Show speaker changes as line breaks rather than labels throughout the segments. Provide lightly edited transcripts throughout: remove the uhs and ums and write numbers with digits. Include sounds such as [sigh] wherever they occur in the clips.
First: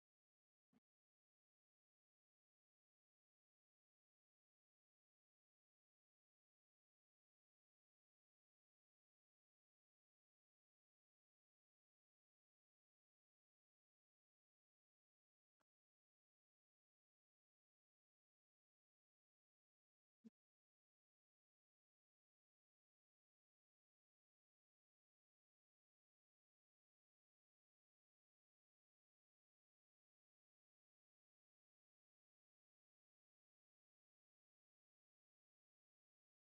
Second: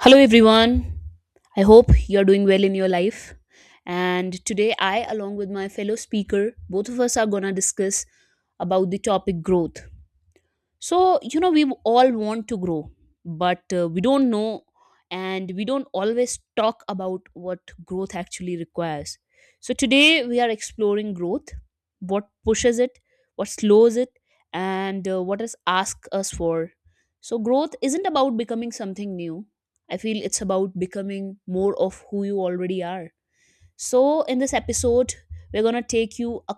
Hello, everyone. I hope you're doing well in your life. And today, I, along with my fellow speaker, both of us are going to discuss about the topic growth. So, you know, we all want to grow, but we don't know and we don't always talk about what growth actually requires. So, today we are exploring growth, what pushes it, what slows it, and what is asked us for. So, growth isn't about becoming something new. I feel it's about becoming more of who you already are. So, in this episode, we're going to take you a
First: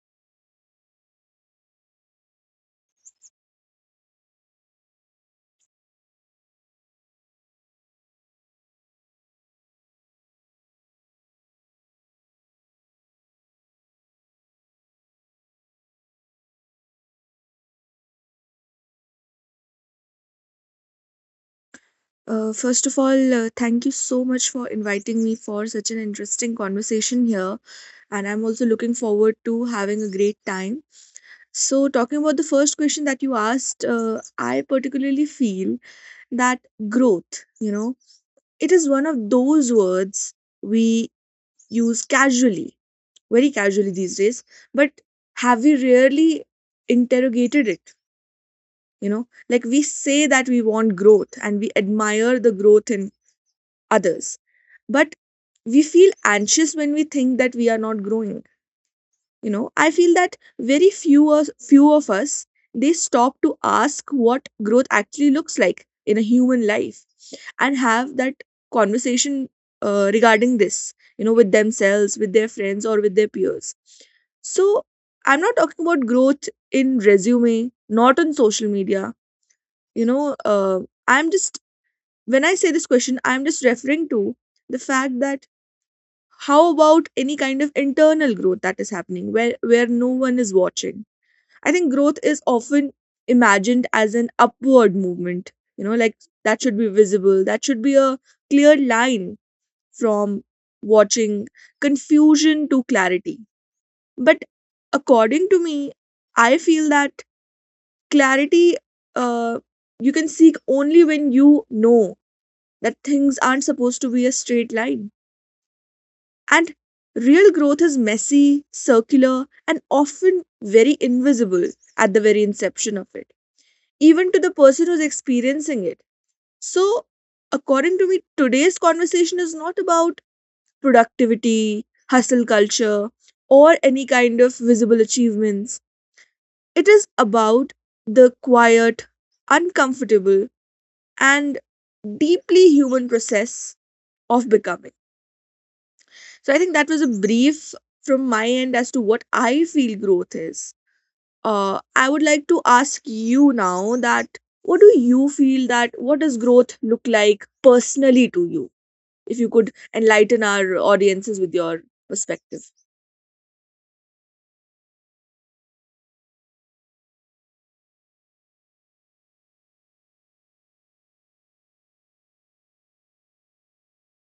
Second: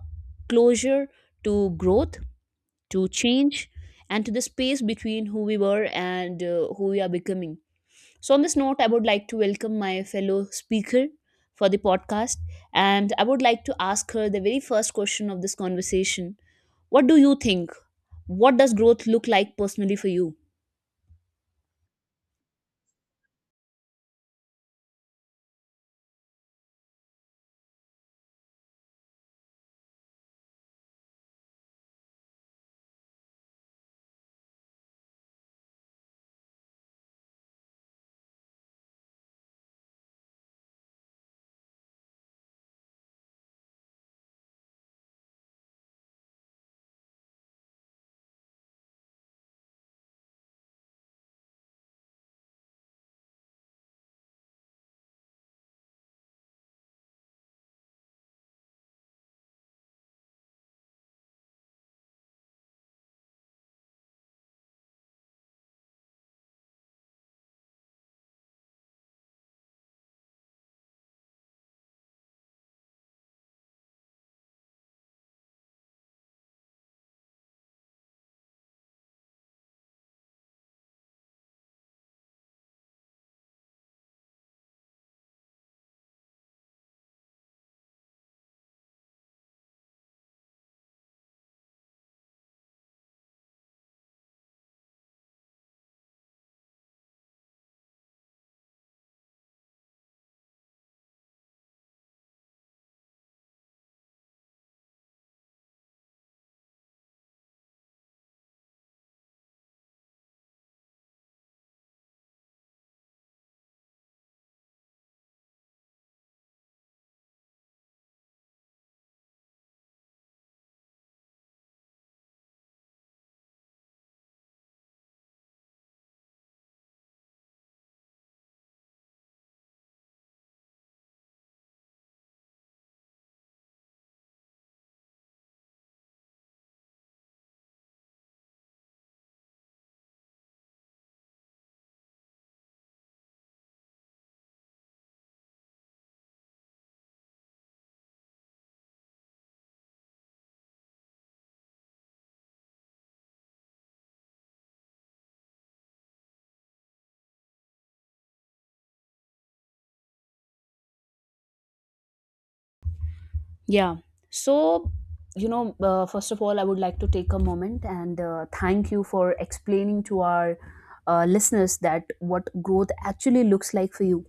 closure to growth, to change, and to the space between who we were and who we are becoming. So, on this note, I would like to welcome my fellow speaker for the podcast, and I would like to ask her the very first question of this conversation. What do you think? What does growth look like personally for you?
First of all, thank you so much for inviting me for such an interesting conversation here. And I'm also looking forward to having a great time. So, talking about the first question that you asked, I particularly feel that growth, you know, it is one of those words we use casually, very casually these days. But have we really interrogated it? You know, like we say that we want growth and we admire the growth in others, but we feel anxious when we think that we are not growing. You know, I feel that very few us, few of us, they stop to ask what growth actually looks like in a human life and have that conversation regarding this, you know, with themselves, with their friends, or with their peers. So I'm not talking about growth in resume, not on social media. You know I'm just When I say this question, I'm just referring to the fact that how about any kind of internal growth that is happening where no one is watching. I think growth is often imagined as an upward movement, you know, like that should be visible, that should be a clear line from watching confusion to clarity. But according to me, I feel that clarity, uh, you can seek only when you know that things aren't supposed to be a straight line. And real growth is messy, circular, and often very invisible at the very inception of it, even to the person who's experiencing it. So, according to me, today's conversation is not about productivity, hustle culture, or any kind of visible achievements. It is about the quiet, uncomfortable, and deeply human process of becoming. So I think that was a brief from my end as to what I feel growth is. I would like to ask you now that what do you feel that what does growth look like personally to you? If you could enlighten our audiences with your perspective.
Yeah. So, you know, first of all, I would like to take a moment and thank you for explaining to our listeners that what growth actually looks like for you,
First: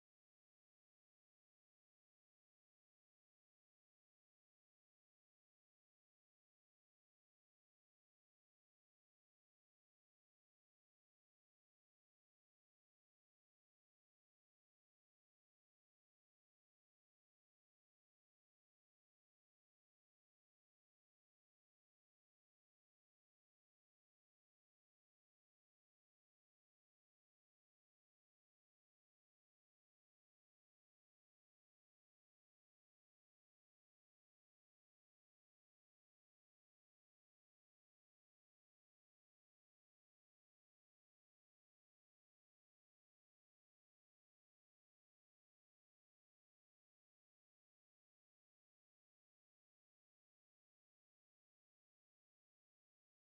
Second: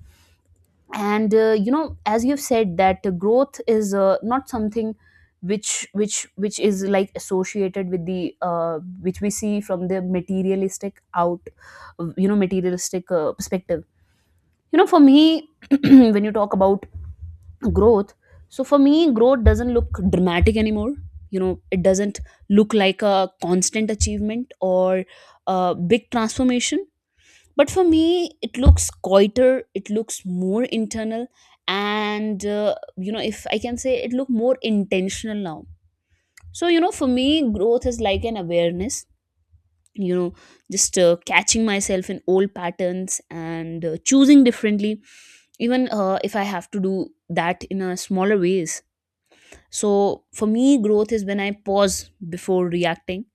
and you know, as you've said that growth is not something which is like associated with the which we see from the materialistic out, you know, materialistic perspective. You know, for me, [clears throat] when you talk about growth, so for me growth doesn't look dramatic anymore. You know, it doesn't look like a constant achievement or a big transformation, but for me it looks quieter, it looks more internal, and you know, if I can say, it look more intentional now. So, you know, for me, growth is like an awareness. You know, just catching myself in old patterns and choosing differently, even if I have to do that in a smaller ways. So for me growth is when I pause before reacting,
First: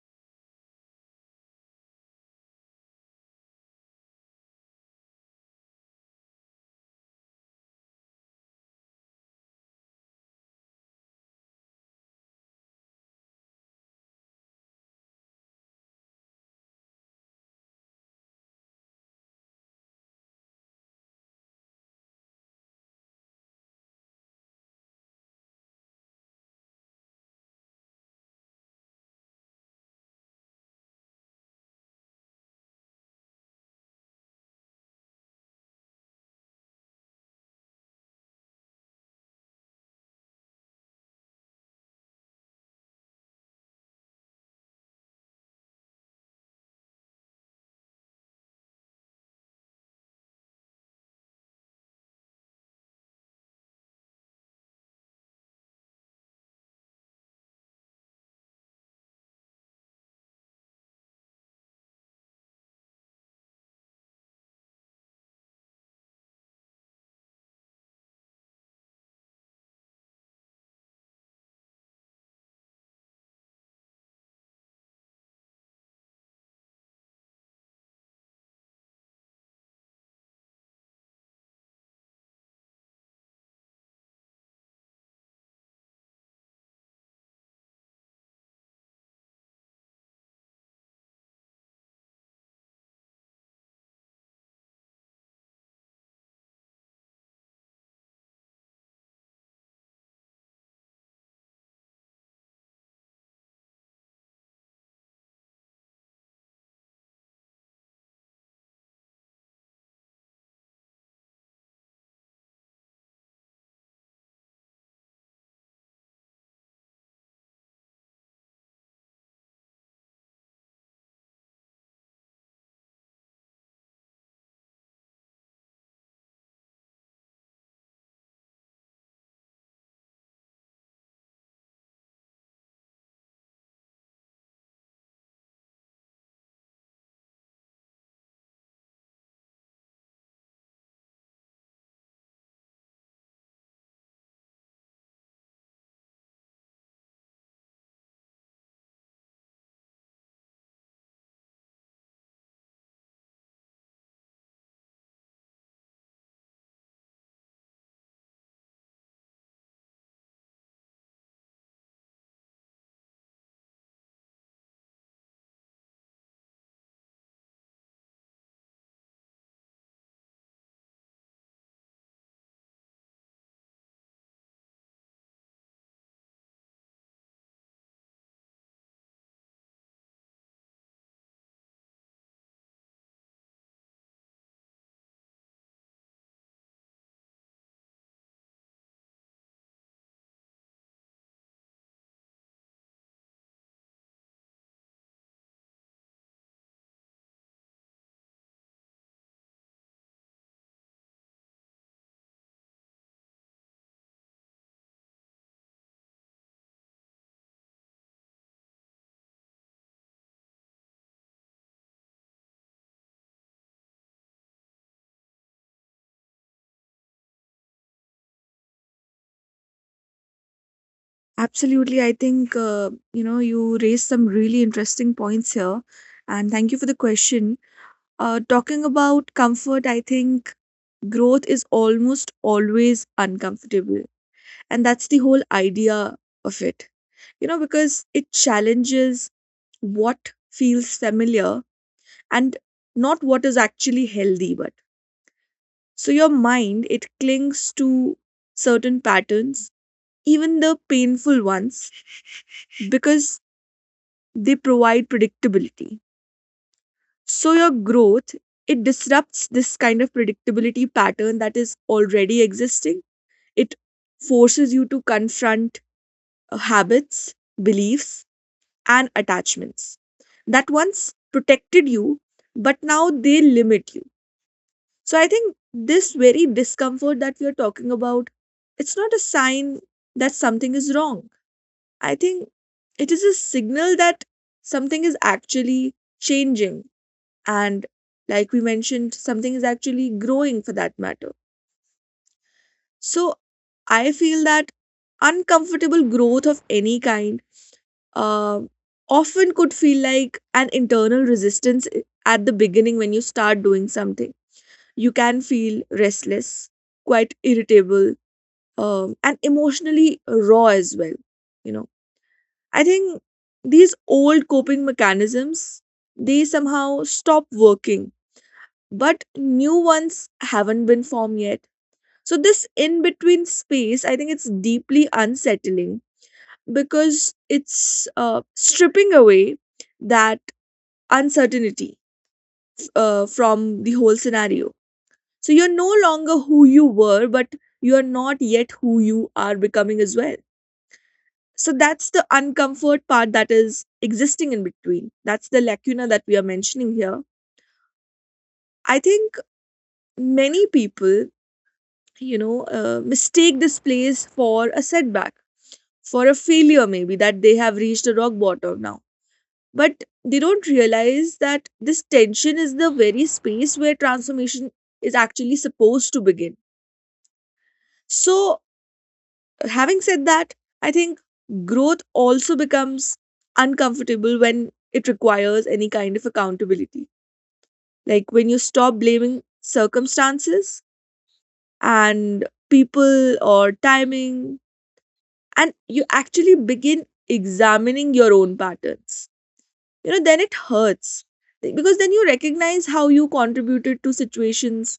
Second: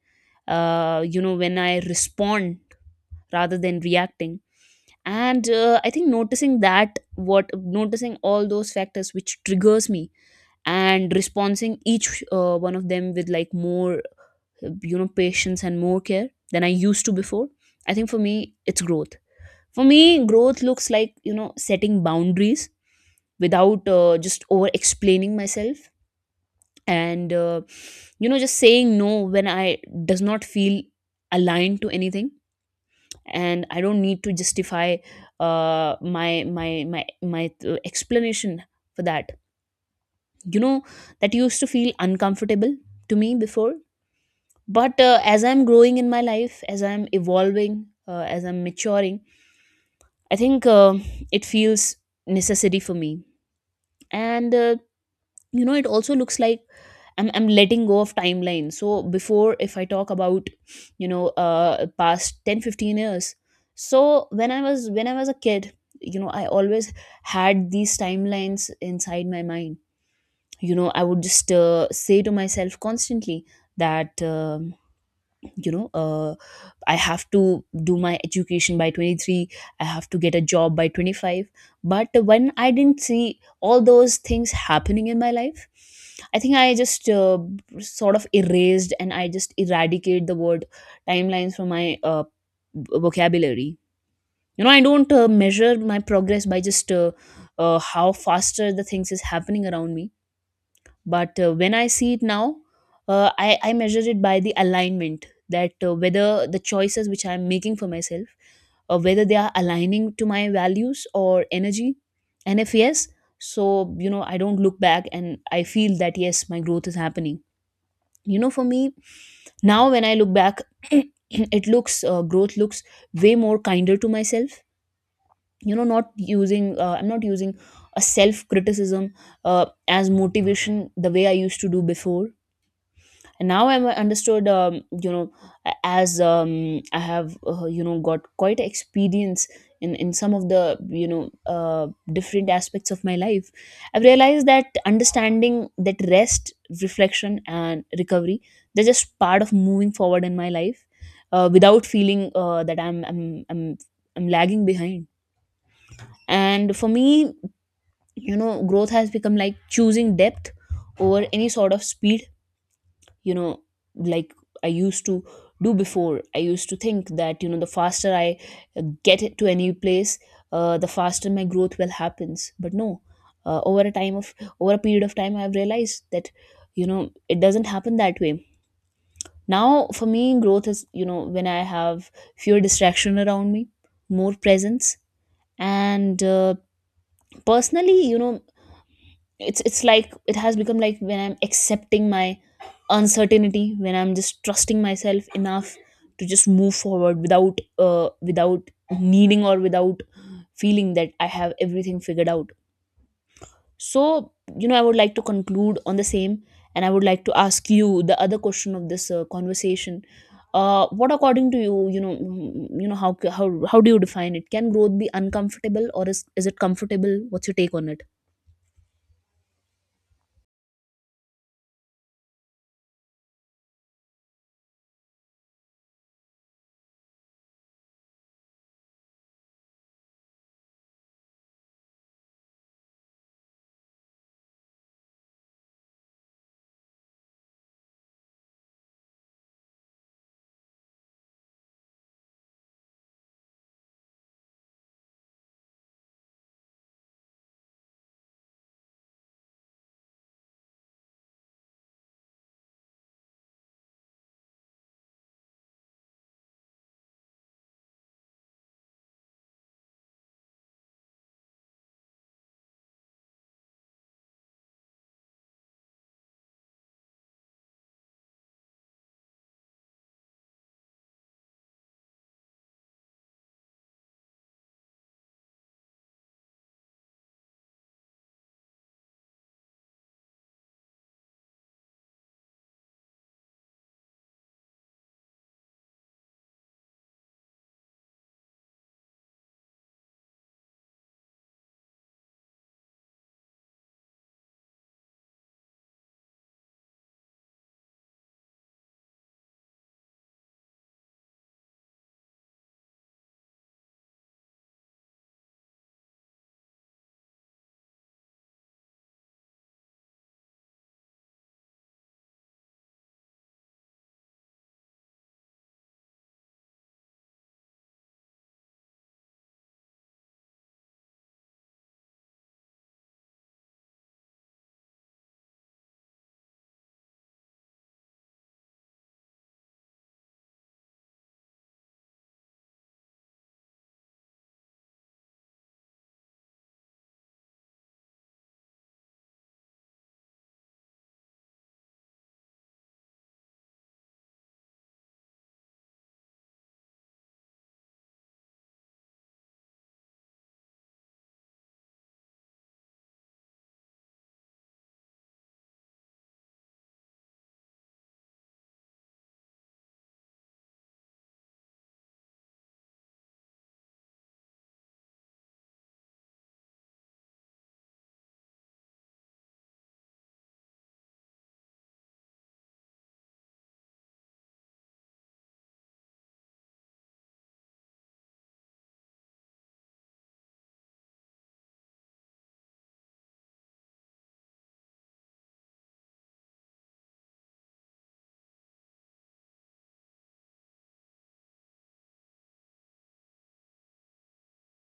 you know, when I respond rather than reacting. And I think noticing that what noticing all those factors which triggers me, and responding each one of them with like more, you know, patience and more care than I used to before. I think for me it's growth. For me growth looks like, you know, setting boundaries without just over explaining myself, and you know, just saying no when I does not feel aligned to anything, and I don't need to justify my my explanation for that. You know, that used to feel uncomfortable to me before, but as I'm growing in my life, as I'm evolving, as I'm maturing, I think it feels necessity for me. And you know, it also looks like I'm letting go of timeline. So before, if I talk about, you know, past 10-15 years, so when I was a kid, you know, I always had these timelines inside my mind. You know, I would just say to myself constantly that you know, I have to do my education by 23, I have to get a job by 25. But when I didn't see all those things happening in my life, I think I just sort of erased, and I just eradicate the word timelines from my vocabulary. You know, I don't measure my progress by just how faster the things is happening around me. But when I see it now, I measure it by the alignment, that whether the choices which I'm making for myself, whether they are aligning to my values or energy. And if yes, so, you know, I don't look back and I feel that yes, my growth is happening. You know, for me, now when I look back, [clears throat] it looks growth looks way more kinder to myself. You know, not using I'm not using a self criticism as motivation the way I used to do before. And now I'm understood, you know, as I have you know, got quite experience in some of the, you know, different aspects of my life. I've realized that understanding that rest, reflection and recovery, they're just part of moving forward in my life, without feeling that I'm lagging behind. And for me, you know, growth has become like choosing depth over any sort of speed. You know, like I used to do before, I used to think that, you know, the faster I uh, get it to any place, the faster my growth will happens. But no, uh, over a time of over a period of time, I've realized that, you know, it doesn't happen that way. Now for me, growth is, you know, when I have fewer distraction around me, more presence, and personally, you know, it's like it has become like when I'm accepting my uncertainty, when I'm just trusting myself enough to just move forward without needing or without feeling that I have everything figured out. So, you know, I would like to conclude on the same, and I would like to ask you the other question of this conversation. What according to you, you know, you know, how do you define, it can growth be uncomfortable, or is it comfortable? What's your take on it?
Absolutely. I think, you know, you raised some really interesting points here. And thank you for the question. Talking about comfort, I think growth is almost always uncomfortable. And that's the whole idea of it, you know, because it challenges what feels familiar and not what is actually healthy. But so your mind, it clings to certain patterns, even the painful ones, because they provide predictability. So your growth, it disrupts this kind of predictability pattern that is already existing. It forces you to confront habits, beliefs, and attachments that once protected you, but now they limit you. So I think this very discomfort that we are talking about, it's not a sign that something is wrong. I think it is a signal that something is actually changing. And like we mentioned, something is actually growing for that matter. So I feel that uncomfortable growth of any kind, um, often could feel like an internal resistance at the beginning when you start doing something. You can feel restless, quite irritable, and emotionally raw as well. You know, I think these old coping mechanisms, they somehow stop working, but new ones haven't been formed yet. So this in between space, I think it's deeply unsettling because it's stripping away that uncertainty from the whole scenario. So you're no longer who you were, but you're not yet who you are becoming as well. So that's the uncomfort part that is existing in between. That's the lacuna that we are mentioning here. I think many people, you know, mistake this place for a setback, for a failure, maybe that they have reached a rock bottom now, but they don't realize that this tension is the very space where transformation is actually supposed to begin. So, having said that, I think growth also becomes uncomfortable when it requires any kind of accountability. Like when you stop blaming circumstances and people or timing, and you actually begin examining your own patterns. You know, then it hurts because then you recognize how you contributed to situations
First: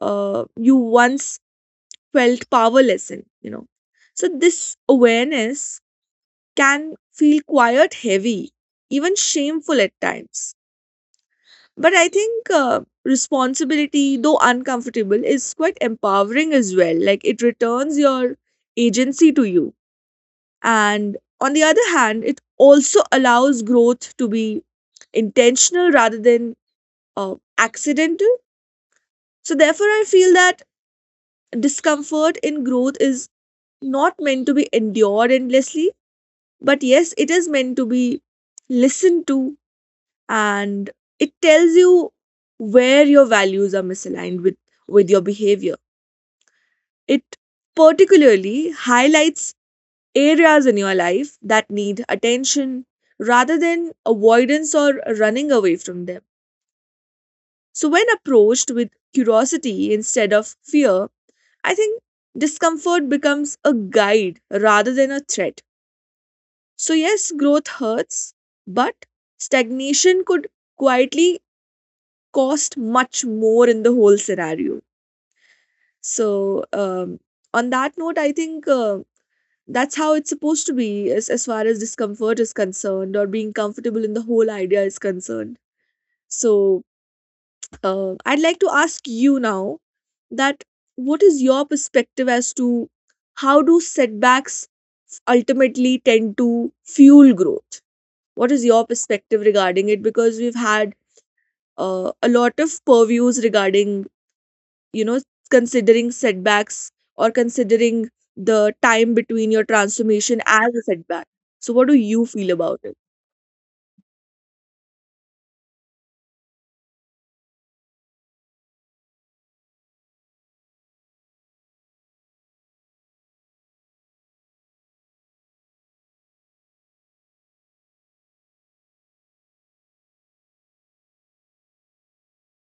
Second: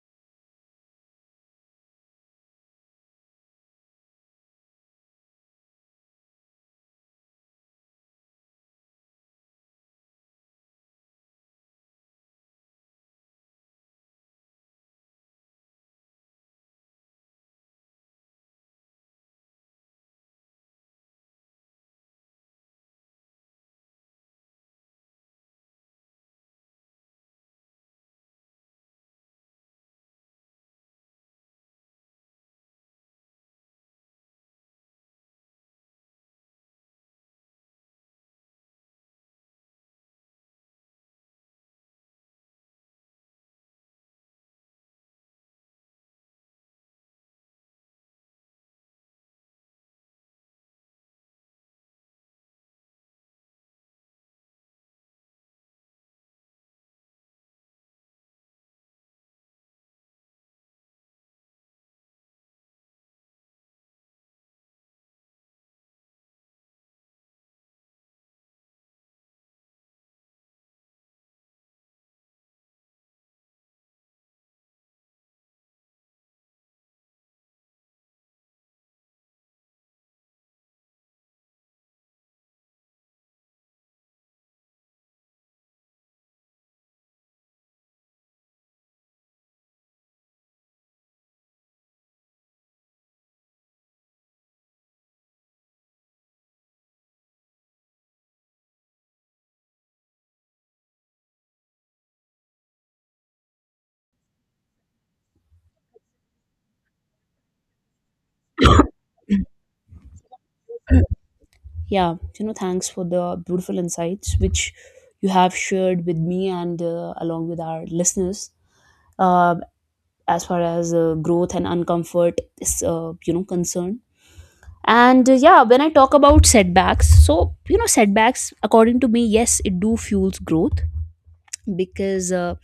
you once felt powerless in, you know. So this awareness can feel quite heavy, even shameful at times, but I think responsibility, though uncomfortable, is quite empowering as well. Like it returns your agency to you, and on the other hand, it also allows growth to be intentional rather than accidental. So, therefore, I feel that discomfort in growth is not meant to be endured endlessly, but yes, it is meant to be listened to, and it tells you where your values are misaligned with your behavior. It particularly highlights areas in your life that need attention rather than avoidance or running away from them. So, when approached with curiosity instead of fear, I think discomfort becomes a guide rather than a threat. So, yes, growth hurts, but stagnation could quietly cost much more in the whole scenario. So, on that note, I think that's how it's supposed to be as far as discomfort is concerned or being comfortable in the whole idea is concerned. So, I'd like to ask you now that what is your perspective as to how do setbacks ultimately tend to fuel growth? What is your perspective regarding it? Because we've had a lot of purviews regarding, you know, considering setbacks or considering the time between your transformation as a setback. So what do
Yeah,
you
you
feel
know,
about
thanks
it?
for the beautiful insights which you have shared with me and along with our listeners, uh, as far as growth and uncomfort is, you know, concerned. And yeah, when I talk about setbacks, so, you know, setbacks, according to me, yes, it do fuels growth, because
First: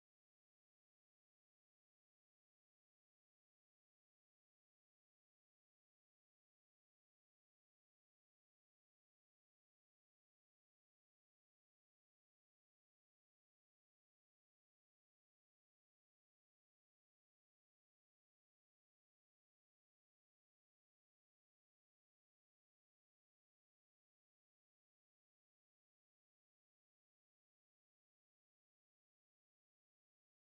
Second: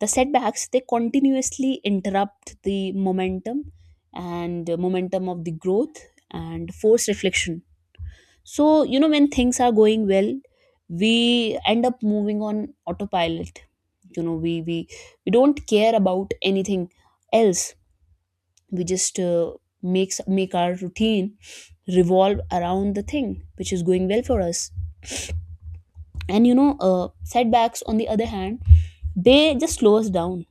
the setbacks, they continuously interrupt the momentum and momentum of the growth and force reflection. So, you know, when things are going well, we end up moving on autopilot. You know, we don't care about anything else. We just make our routine revolve around the thing which is going well for us. And you know, setbacks on the other hand, they just slow us down.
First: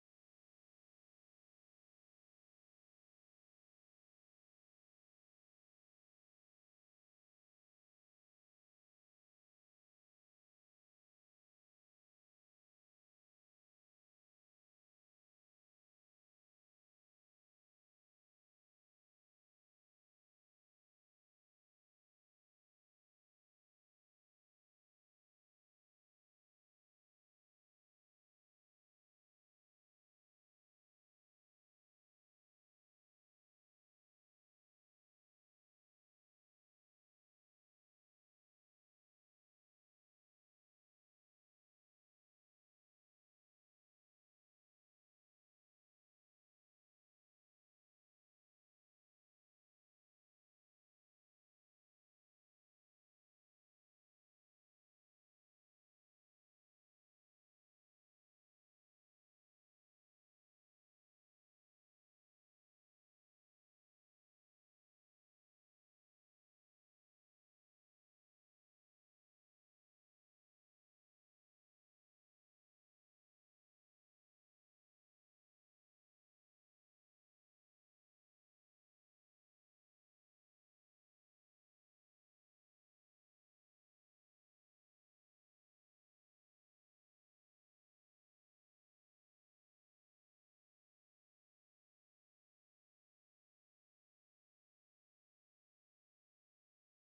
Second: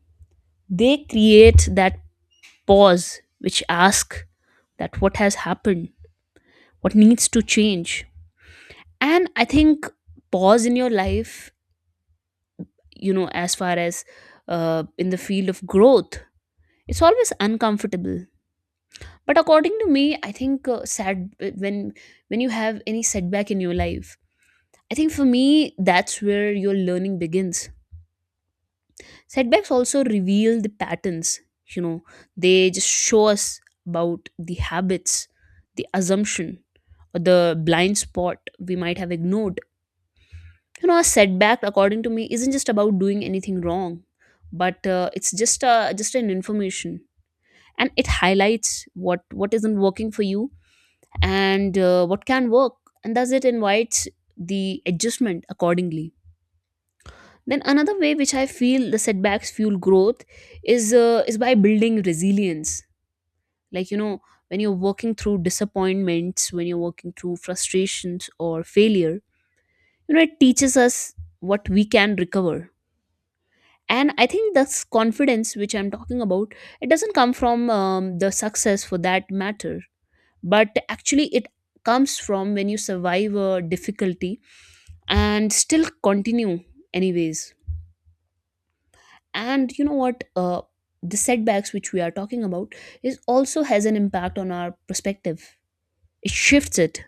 They create that pause which asks that what has happened, what needs to change. And I think pause in your life, you know, as far as in the field of growth, it's always uncomfortable. But according to me, I think, sad when you have any setback in your life, I think for me that's where your learning begins. Setbacks also reveal the patterns. You know, they just show us about the habits, the assumption, or the blind spot we might have ignored. You know, a setback according to me isn't just about doing anything wrong, but it's just an information, and it highlights what isn't working for you and what can work, and thus it invites the adjustment accordingly. Then another way which I feel the setbacks fuel growth is by building resilience. Like, you know, when you're working through disappointments, when you're working through frustrations or failure, you know, it teaches us what we can recover. And I think this confidence which I'm talking about, it doesn't come from the success for that matter, but actually it comes from when you survive a difficulty and still continue anyways. And you know what, the setbacks which we are talking about is also has an impact on our perspective. It shifts it.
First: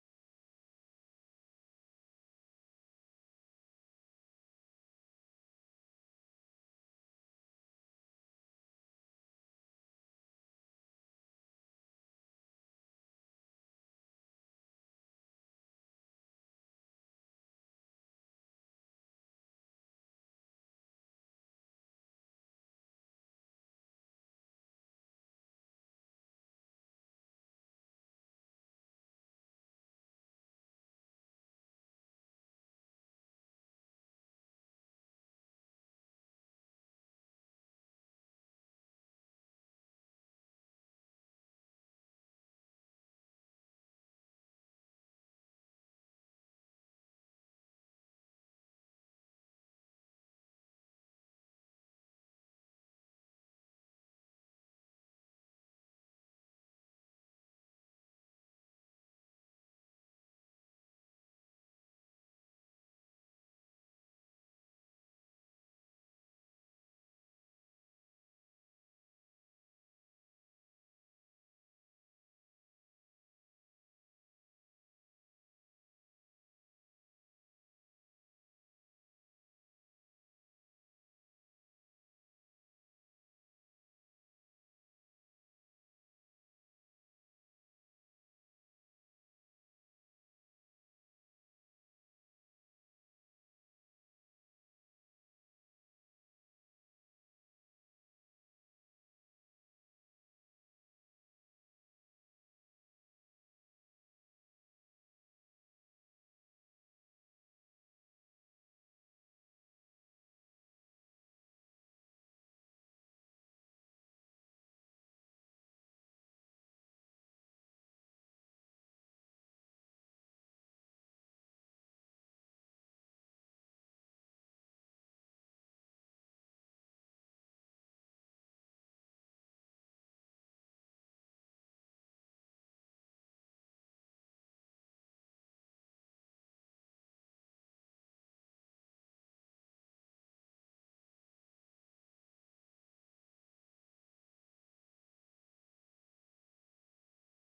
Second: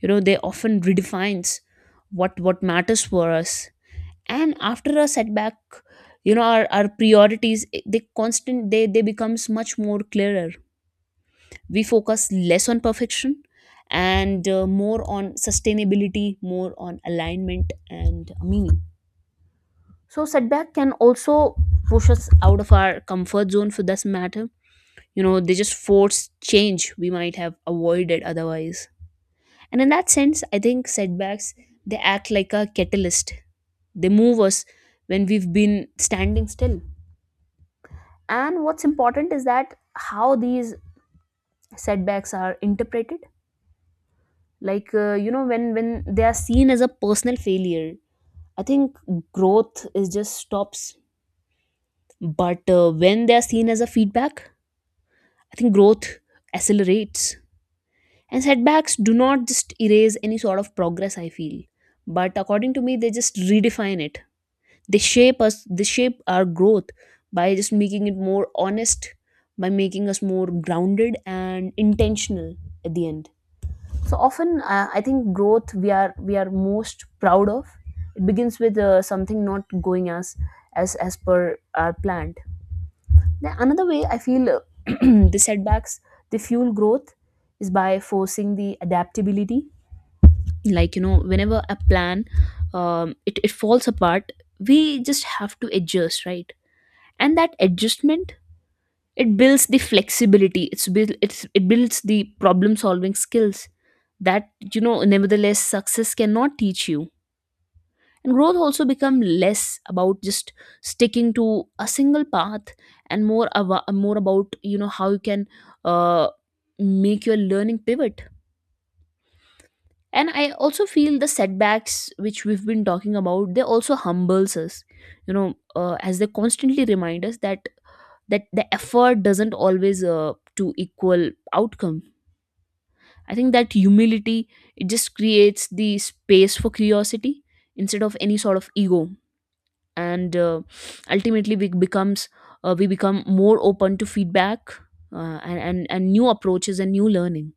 You know, they often redefines what matters for us. And after a setback, you know, our priorities they becomes much more clearer. We focus less on perfection, and more on sustainability, more on alignment and meaning. So setback can also push us out of our comfort zone for this matter. You know, they just force change we might have avoided otherwise. And in that sense, I think setbacks, they act like a catalyst. They move us when we've been standing still. And what's important is that how these setbacks are interpreted. Like, you know, when they are seen as a personal failure, I think growth is just stops. But when they are seen as a feedback, I think growth accelerates. And setbacks do not just erase any sort of progress, I feel, but according to me they just redefine it. They shape us, they shape our growth by just making it more honest, by making us more grounded and intentional at the end. So often, I think growth we are most proud of, it begins with something not going as as per our planned. Now another way I feel, [clears throat] the setbacks, they fuel growth is by forcing the adaptability. Like, you know, whenever a plan, it falls apart, we just have to adjust, right? And that adjustment, it builds the flexibility, it builds the problem solving skills that, you know, nevertheless success cannot teach you. And growth also become less about just sticking to a single path and more about, you know, how you can uh, make your learning pivot. And I also feel the setbacks which we've been talking about, they also humbles us, you know, as they constantly remind us that the effort doesn't always to equal outcome. I think that humility, it just creates the space for curiosity instead of any sort of ego. And ultimately we become more open to feedback, and new approaches and new learning.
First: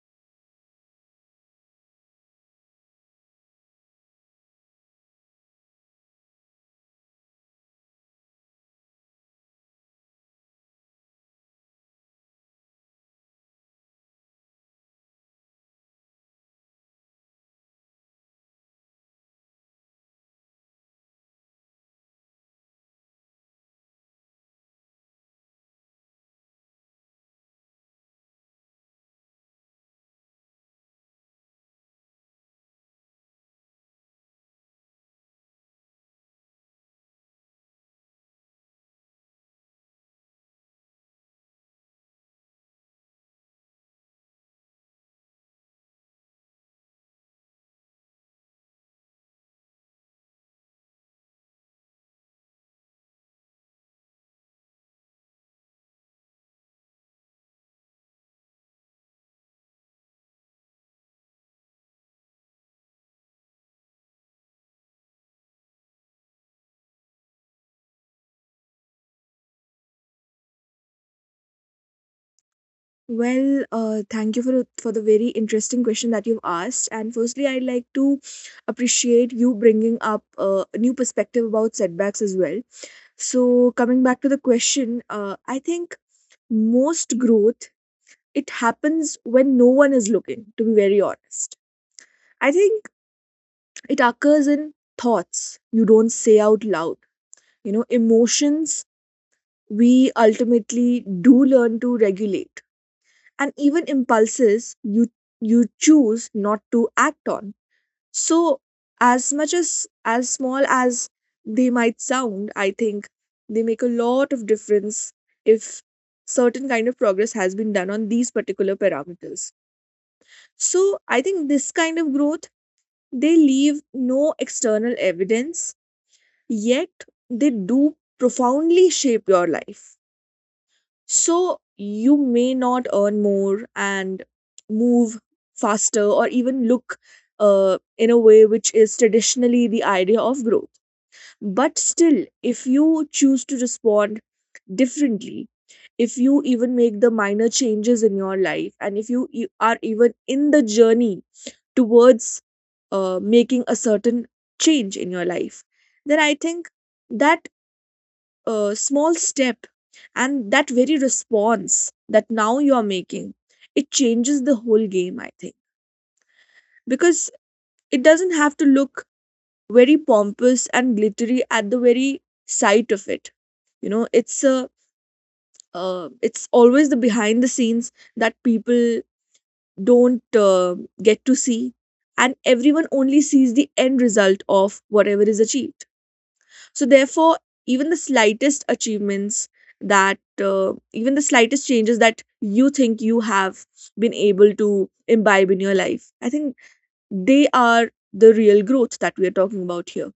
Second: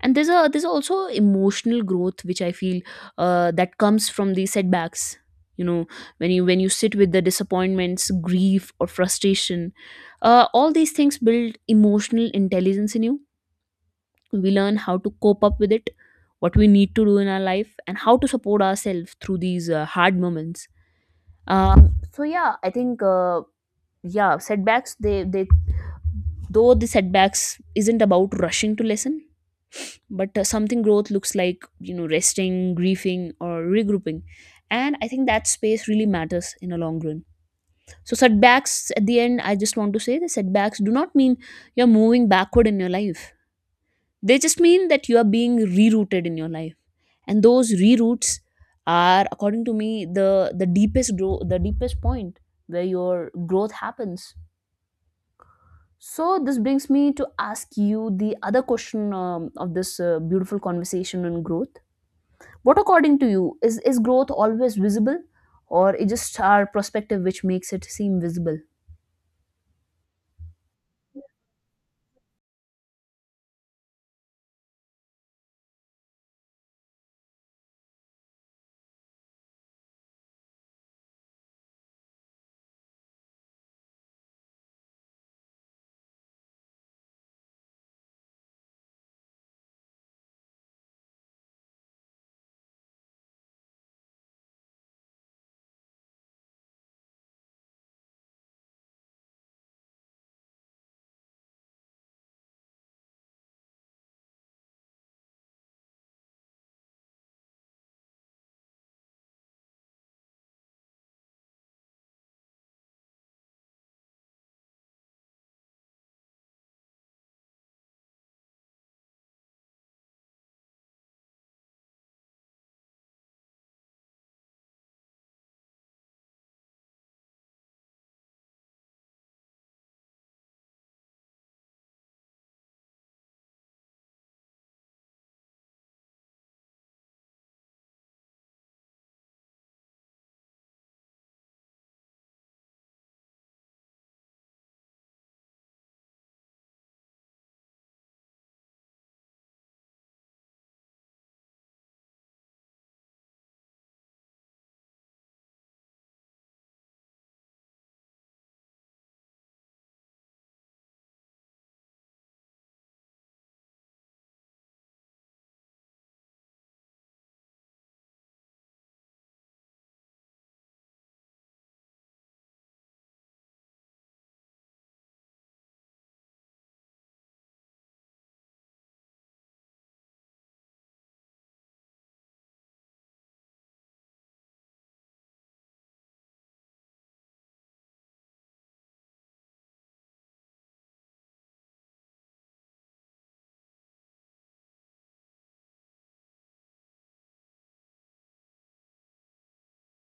And there's also emotional growth which I feel, that comes from these setbacks, you know, when you sit with the disappointments, grief or frustration. All these things build emotional intelligence in you. We learn how to cope up with it, what we need to do in our life and how to support ourselves through these hard moments. So yeah, I think yeah, setbacks they though the setbacks isn't about rushing to lesson, but something growth looks like, you know, resting, grieving or regrouping. And I think that space really matters in a long run. So setbacks, at the end, I just want to say the setbacks do not mean you're moving backward in your life, they just mean that you are being rerouted in your life. And those reroutes are, according to me, the deepest point where your growth happens. So this brings me to ask you the other question of this beautiful conversation on growth. What, according to you, is growth always visible, or it just our perspective which makes it seem visible?
Well, thank you for the very interesting question that you've asked. And firstly, I'd like to appreciate you bringing up a new perspective about setbacks as well. So, coming back to the question, I think most growth, it happens when no one is looking. To be very honest, I think it occurs in thoughts you don't say out loud. You know, emotions we ultimately do learn to regulate, and even impulses you you choose not to act on. So as much as small as they might sound, I think they make a lot of difference if certain kind of progress has been done on these particular parameters. So I think this kind of growth, they leave no external evidence, yet they do profoundly shape your life. So you may not earn more and move faster or even look in a way which is traditionally the idea of growth. But still, if you choose to respond differently, if you even make the minor changes in your life, and if you are even in the journey towards making a certain change in your life, then I think that small step and that very response that now you are making, it changes the whole game, I think, because it doesn't have to look very pompous and glittery at the very sight of it. You know, it's a it's always the behind the scenes that people don't get to see, and everyone only sees the end result of whatever is achieved. So therefore, even the slightest achievements that even the slightest changes that you think you have been able to imbibe in your life, I think they are the real growth that we are talking about here.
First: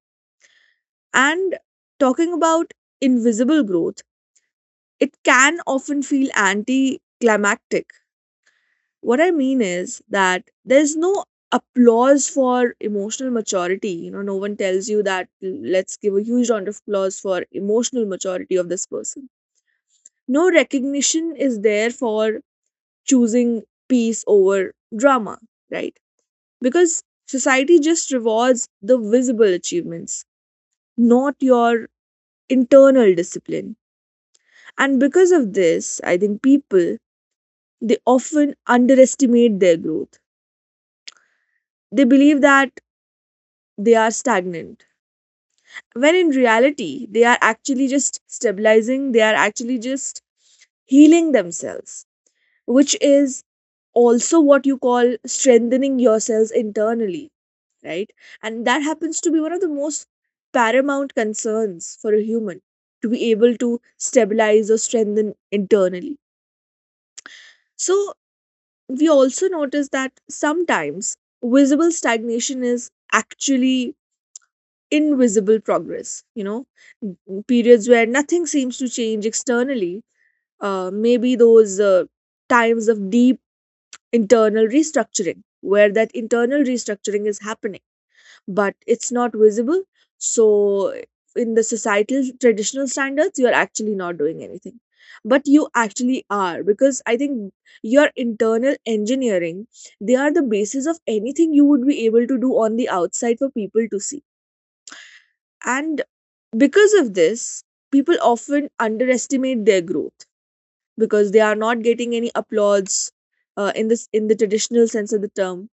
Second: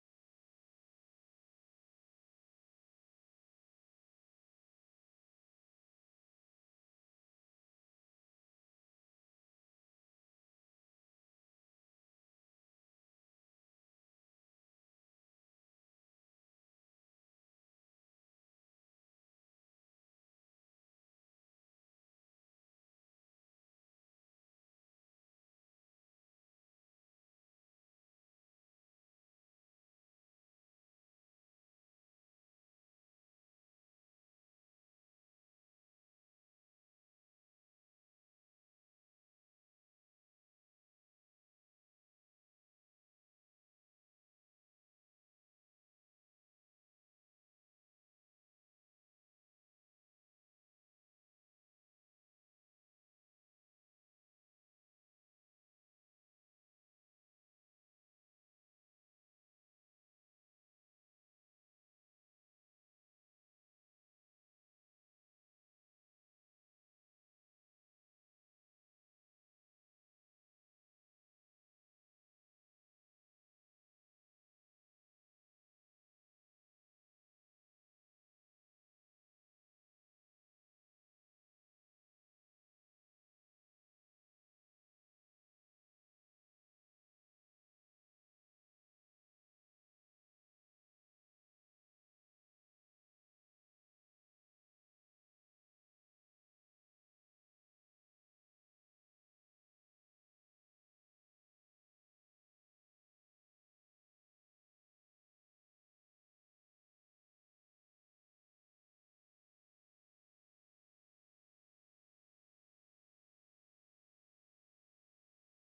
And talking about invisible growth, it can often feel anticlimactic. What I mean is that there's no applause for emotional maturity. You know, no one tells you that let's give a huge round of applause for emotional maturity of this person. No recognition is there for choosing peace over drama, right? Because society just rewards the visible achievements, not your internal discipline. And because of this, I think people, they often underestimate their growth. They believe that they are stagnant when in reality they are actually just stabilizing, they are actually just healing themselves, which is also what you call strengthening yourselves internally, right? And that happens to be one of the most paramount concerns for a human to be able to stabilize or strengthen internally. So we also notice that sometimes visible stagnation is actually invisible progress, you know, n- periods where nothing seems to change externally, maybe those times of deep internal restructuring where that internal restructuring is happening, but it's not visible. So in the societal traditional standards, you're actually not doing anything, but you actually are, because I think your internal engineering, they are the basis of anything you would be able to do on the outside for people to see. And because of this, people often underestimate their growth because they are not getting any applause in this in the traditional sense of the term,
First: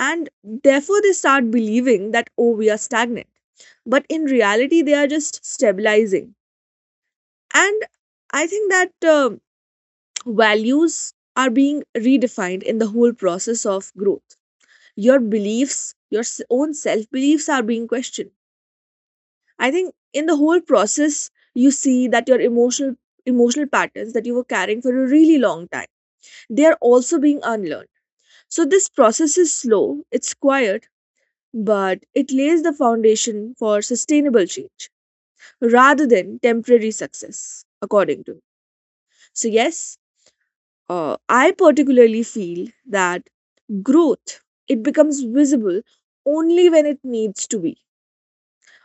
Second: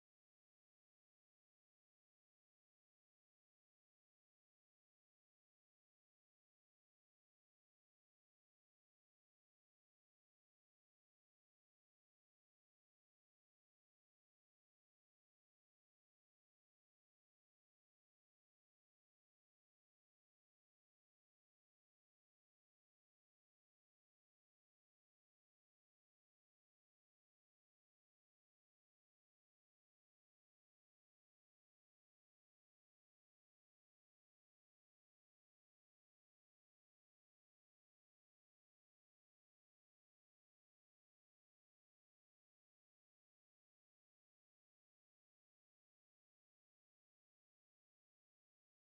and therefore they start believing that oh, we are stagnant, but in reality they are just stabilizing. And I think that values are being redefined in the whole process of growth. Your beliefs, your own self beliefs are being questioned. I think in the whole process, you see that your emotional patterns that you were carrying for a really long time, they are also being unlearned. So this process is slow, it's quiet, but it lays the foundation for sustainable change rather than temporary success, according to me. So yes, I particularly feel that growth, it becomes visible only when it needs to be.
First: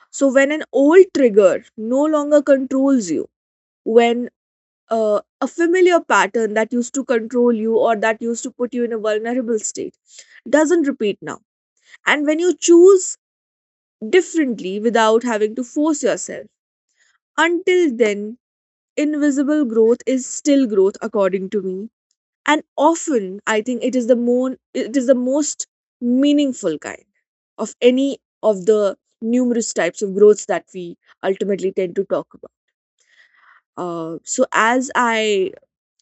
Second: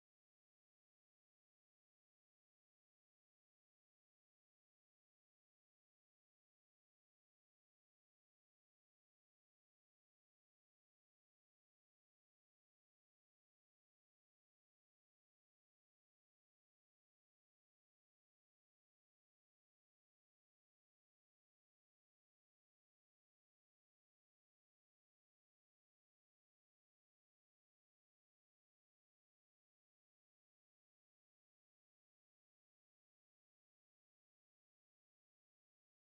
So when an old trigger no longer controls you, when a familiar pattern that used to control you or that used to put you in a vulnerable state doesn't repeat now. And when you choose differently without having to force yourself, until then, invisible growth is still growth, according to me. And often, I think it is it is the most meaningful kind of any of the numerous types of growths that we ultimately tend to talk about. So as I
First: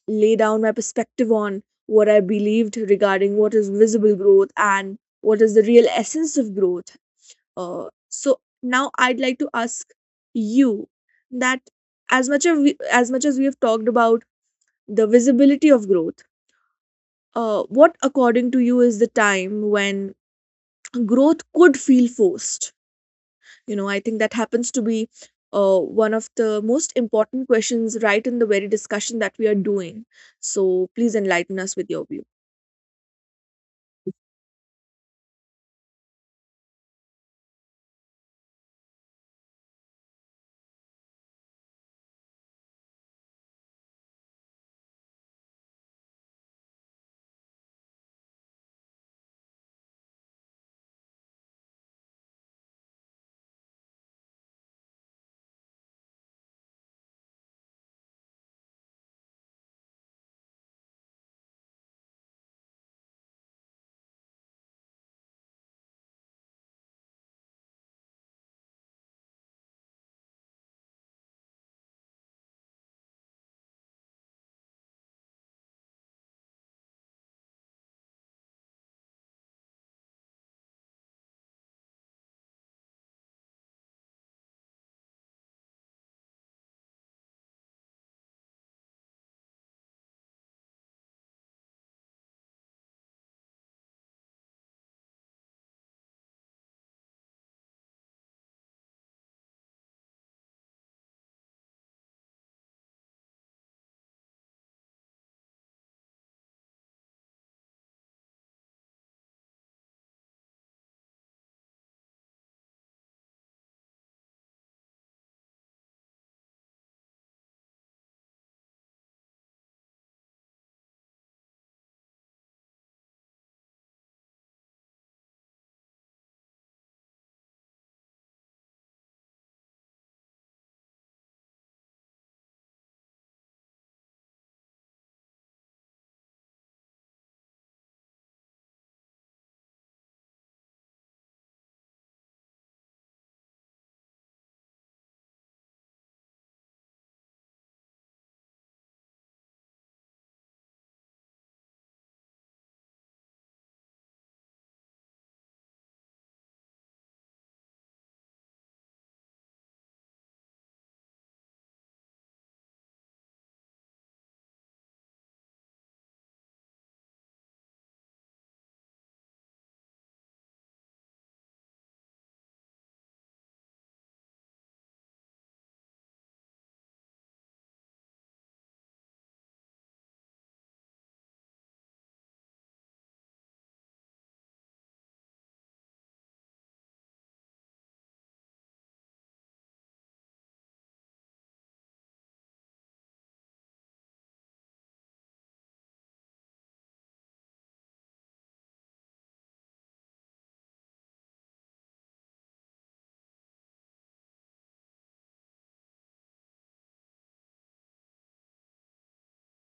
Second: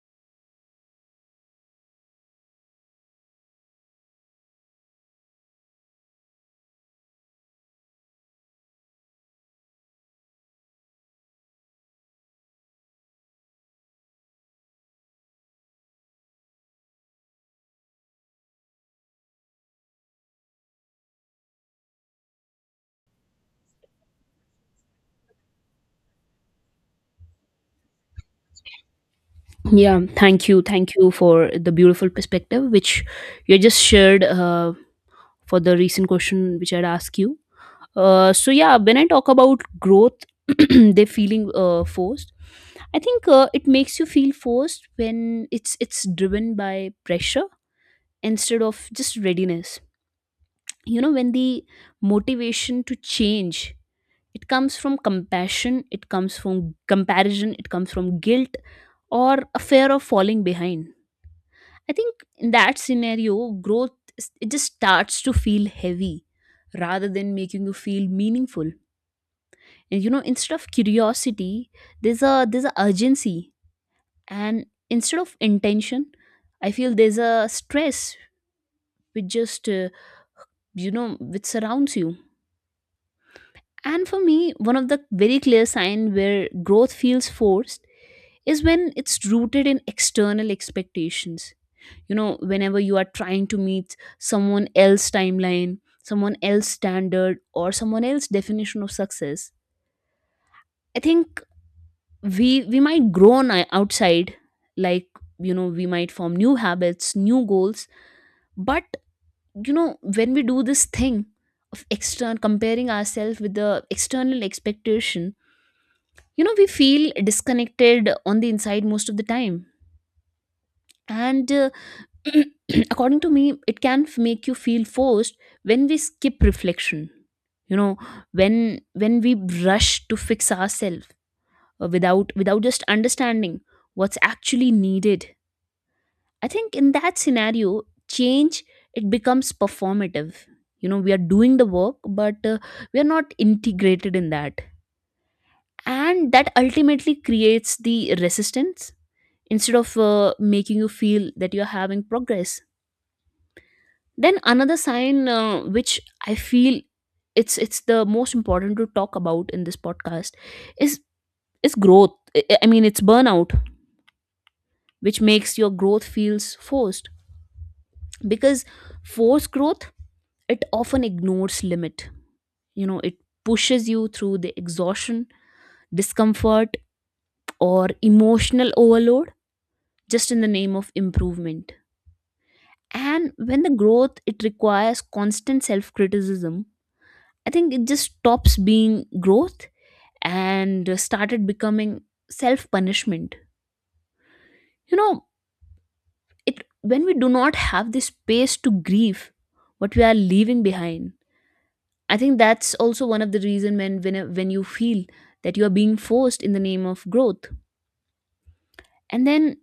lay down my perspective on what I believed regarding what is visible growth and what is the real essence of growth. So now I'd like to ask you that as much as we have talked about the visibility of growth, what according to you is the time when growth could feel forced? You know, I think that happens to be one of the most important questions right in the very discussion that we are
Yeah,
doing.
thank you,
So please
for
enlighten
the
us with your
beautiful
view.
perspective which you just shared, for the recent question which I'd asked you. So yeah, when I talk about growth, [clears throat] they feeling forced, I think it makes you feel forced when it's driven by pressure instead of just readiness. You know, when the motivation to change, it comes from compassion, it comes from comparison, it comes from guilt or a fear of falling behind, I think in that scenario growth it just starts to feel heavy rather than making you feel meaningful. And you know, instead of curiosity, there's a urgency, and instead of intention, I feel there's a stress which just you know, which surrounds you. And for me, one of the very clear sign where growth feels forced is when it's rooted in external expectations. You know, whenever you are trying to meet someone else's timeline, someone else's standard, or someone else's definition of success, I think we might grow on outside, like you know, we might form new habits, new goals. But you know, when we do this thing of external comparing ourselves with the external expectation, you know, we feel disconnected on the inside most of the time. And [clears throat] according to me, it can make you feel forced when we skip reflection, you know, when when we rush to fix ourselves without just understanding what's actually needed. I think in that scenario, change, it becomes performative. You know, we are doing the work, but we are not integrated in that, and that ultimately creates the resistance instead of making you feel that you're having progress. Then another sign which I feel it's the most important to talk about in this podcast is is growth I mean it's burnout which makes your growth feels forced, because forced growth, it often ignores limit. You know, it pushes you through the exhaustion, discomfort or emotional overload just in the name of improvement. And when the growth, it requires constant self criticism, I think it just stops being growth and started becoming self punishment. You know, it when we do not have the space to grieve what we are leaving behind, I think that's also one of the reason when you feel that you are being forced in the name of growth. And then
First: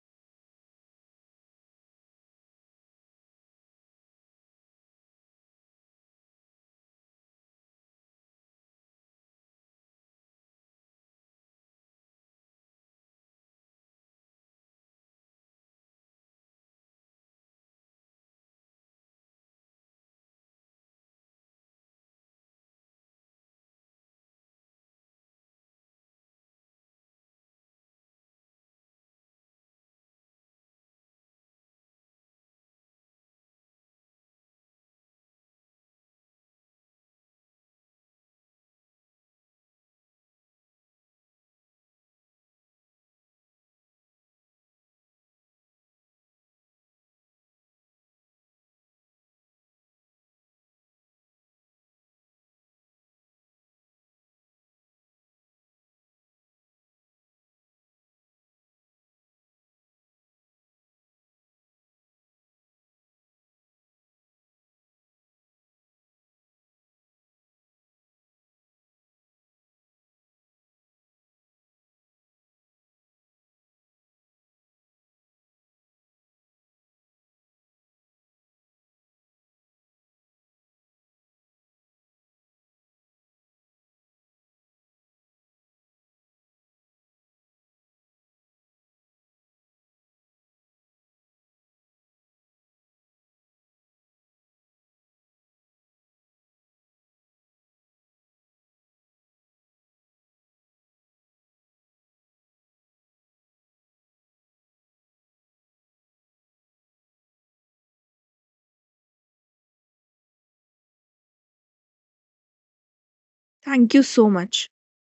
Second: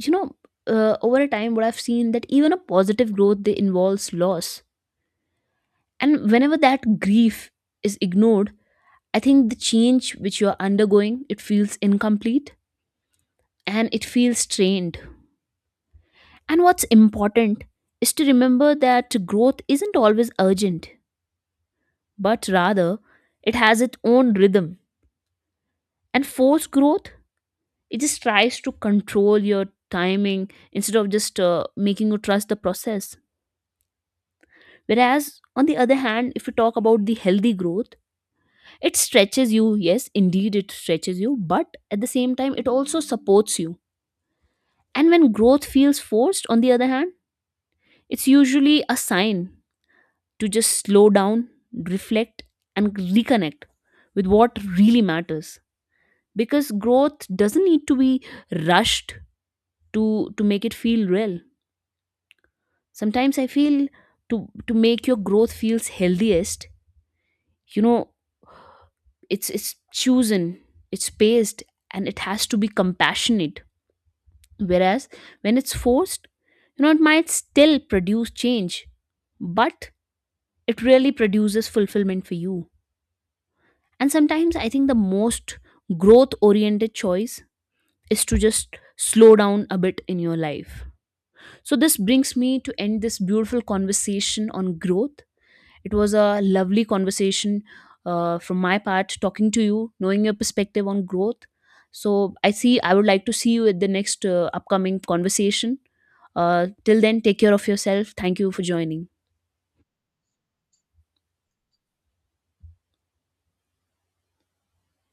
you know, over a time, what I've seen, that even a positive growth they involves loss, and whenever that grief is ignored, I think the change which you are undergoing, it feels incomplete and it feels strained. And what's important is to remember that growth isn't always urgent, but rather it has its own rhythm. And forced growth, it just tries to control your timing instead of just making you trust the process. Whereas, on the other hand, if you talk about the healthy growth, it stretches you. Yes, indeed, it stretches you, but at the same time, it also supports you. And when growth feels forced, on the other hand, it's usually a sign to just slow down, reflect, and reconnect with what really matters. Because growth doesn't need to be rushed to make it feel real. Sometimes I feel to make your growth feels healthiest, you know, it's chosen, it's paced, and it has to be compassionate. Whereas when it's forced, you know, it might still produce change, but it really produces fulfillment for you. And sometimes I think the most growth oriented choice is to just slow down a bit in your life. So this brings me to end this beautiful conversation on growth. It was a lovely conversation from my part, talking to you, knowing your perspective on growth. So I see, I would like to see you at the next upcoming conversation. Till then, take care of yourself. Thank you for joining.
Thank you so much.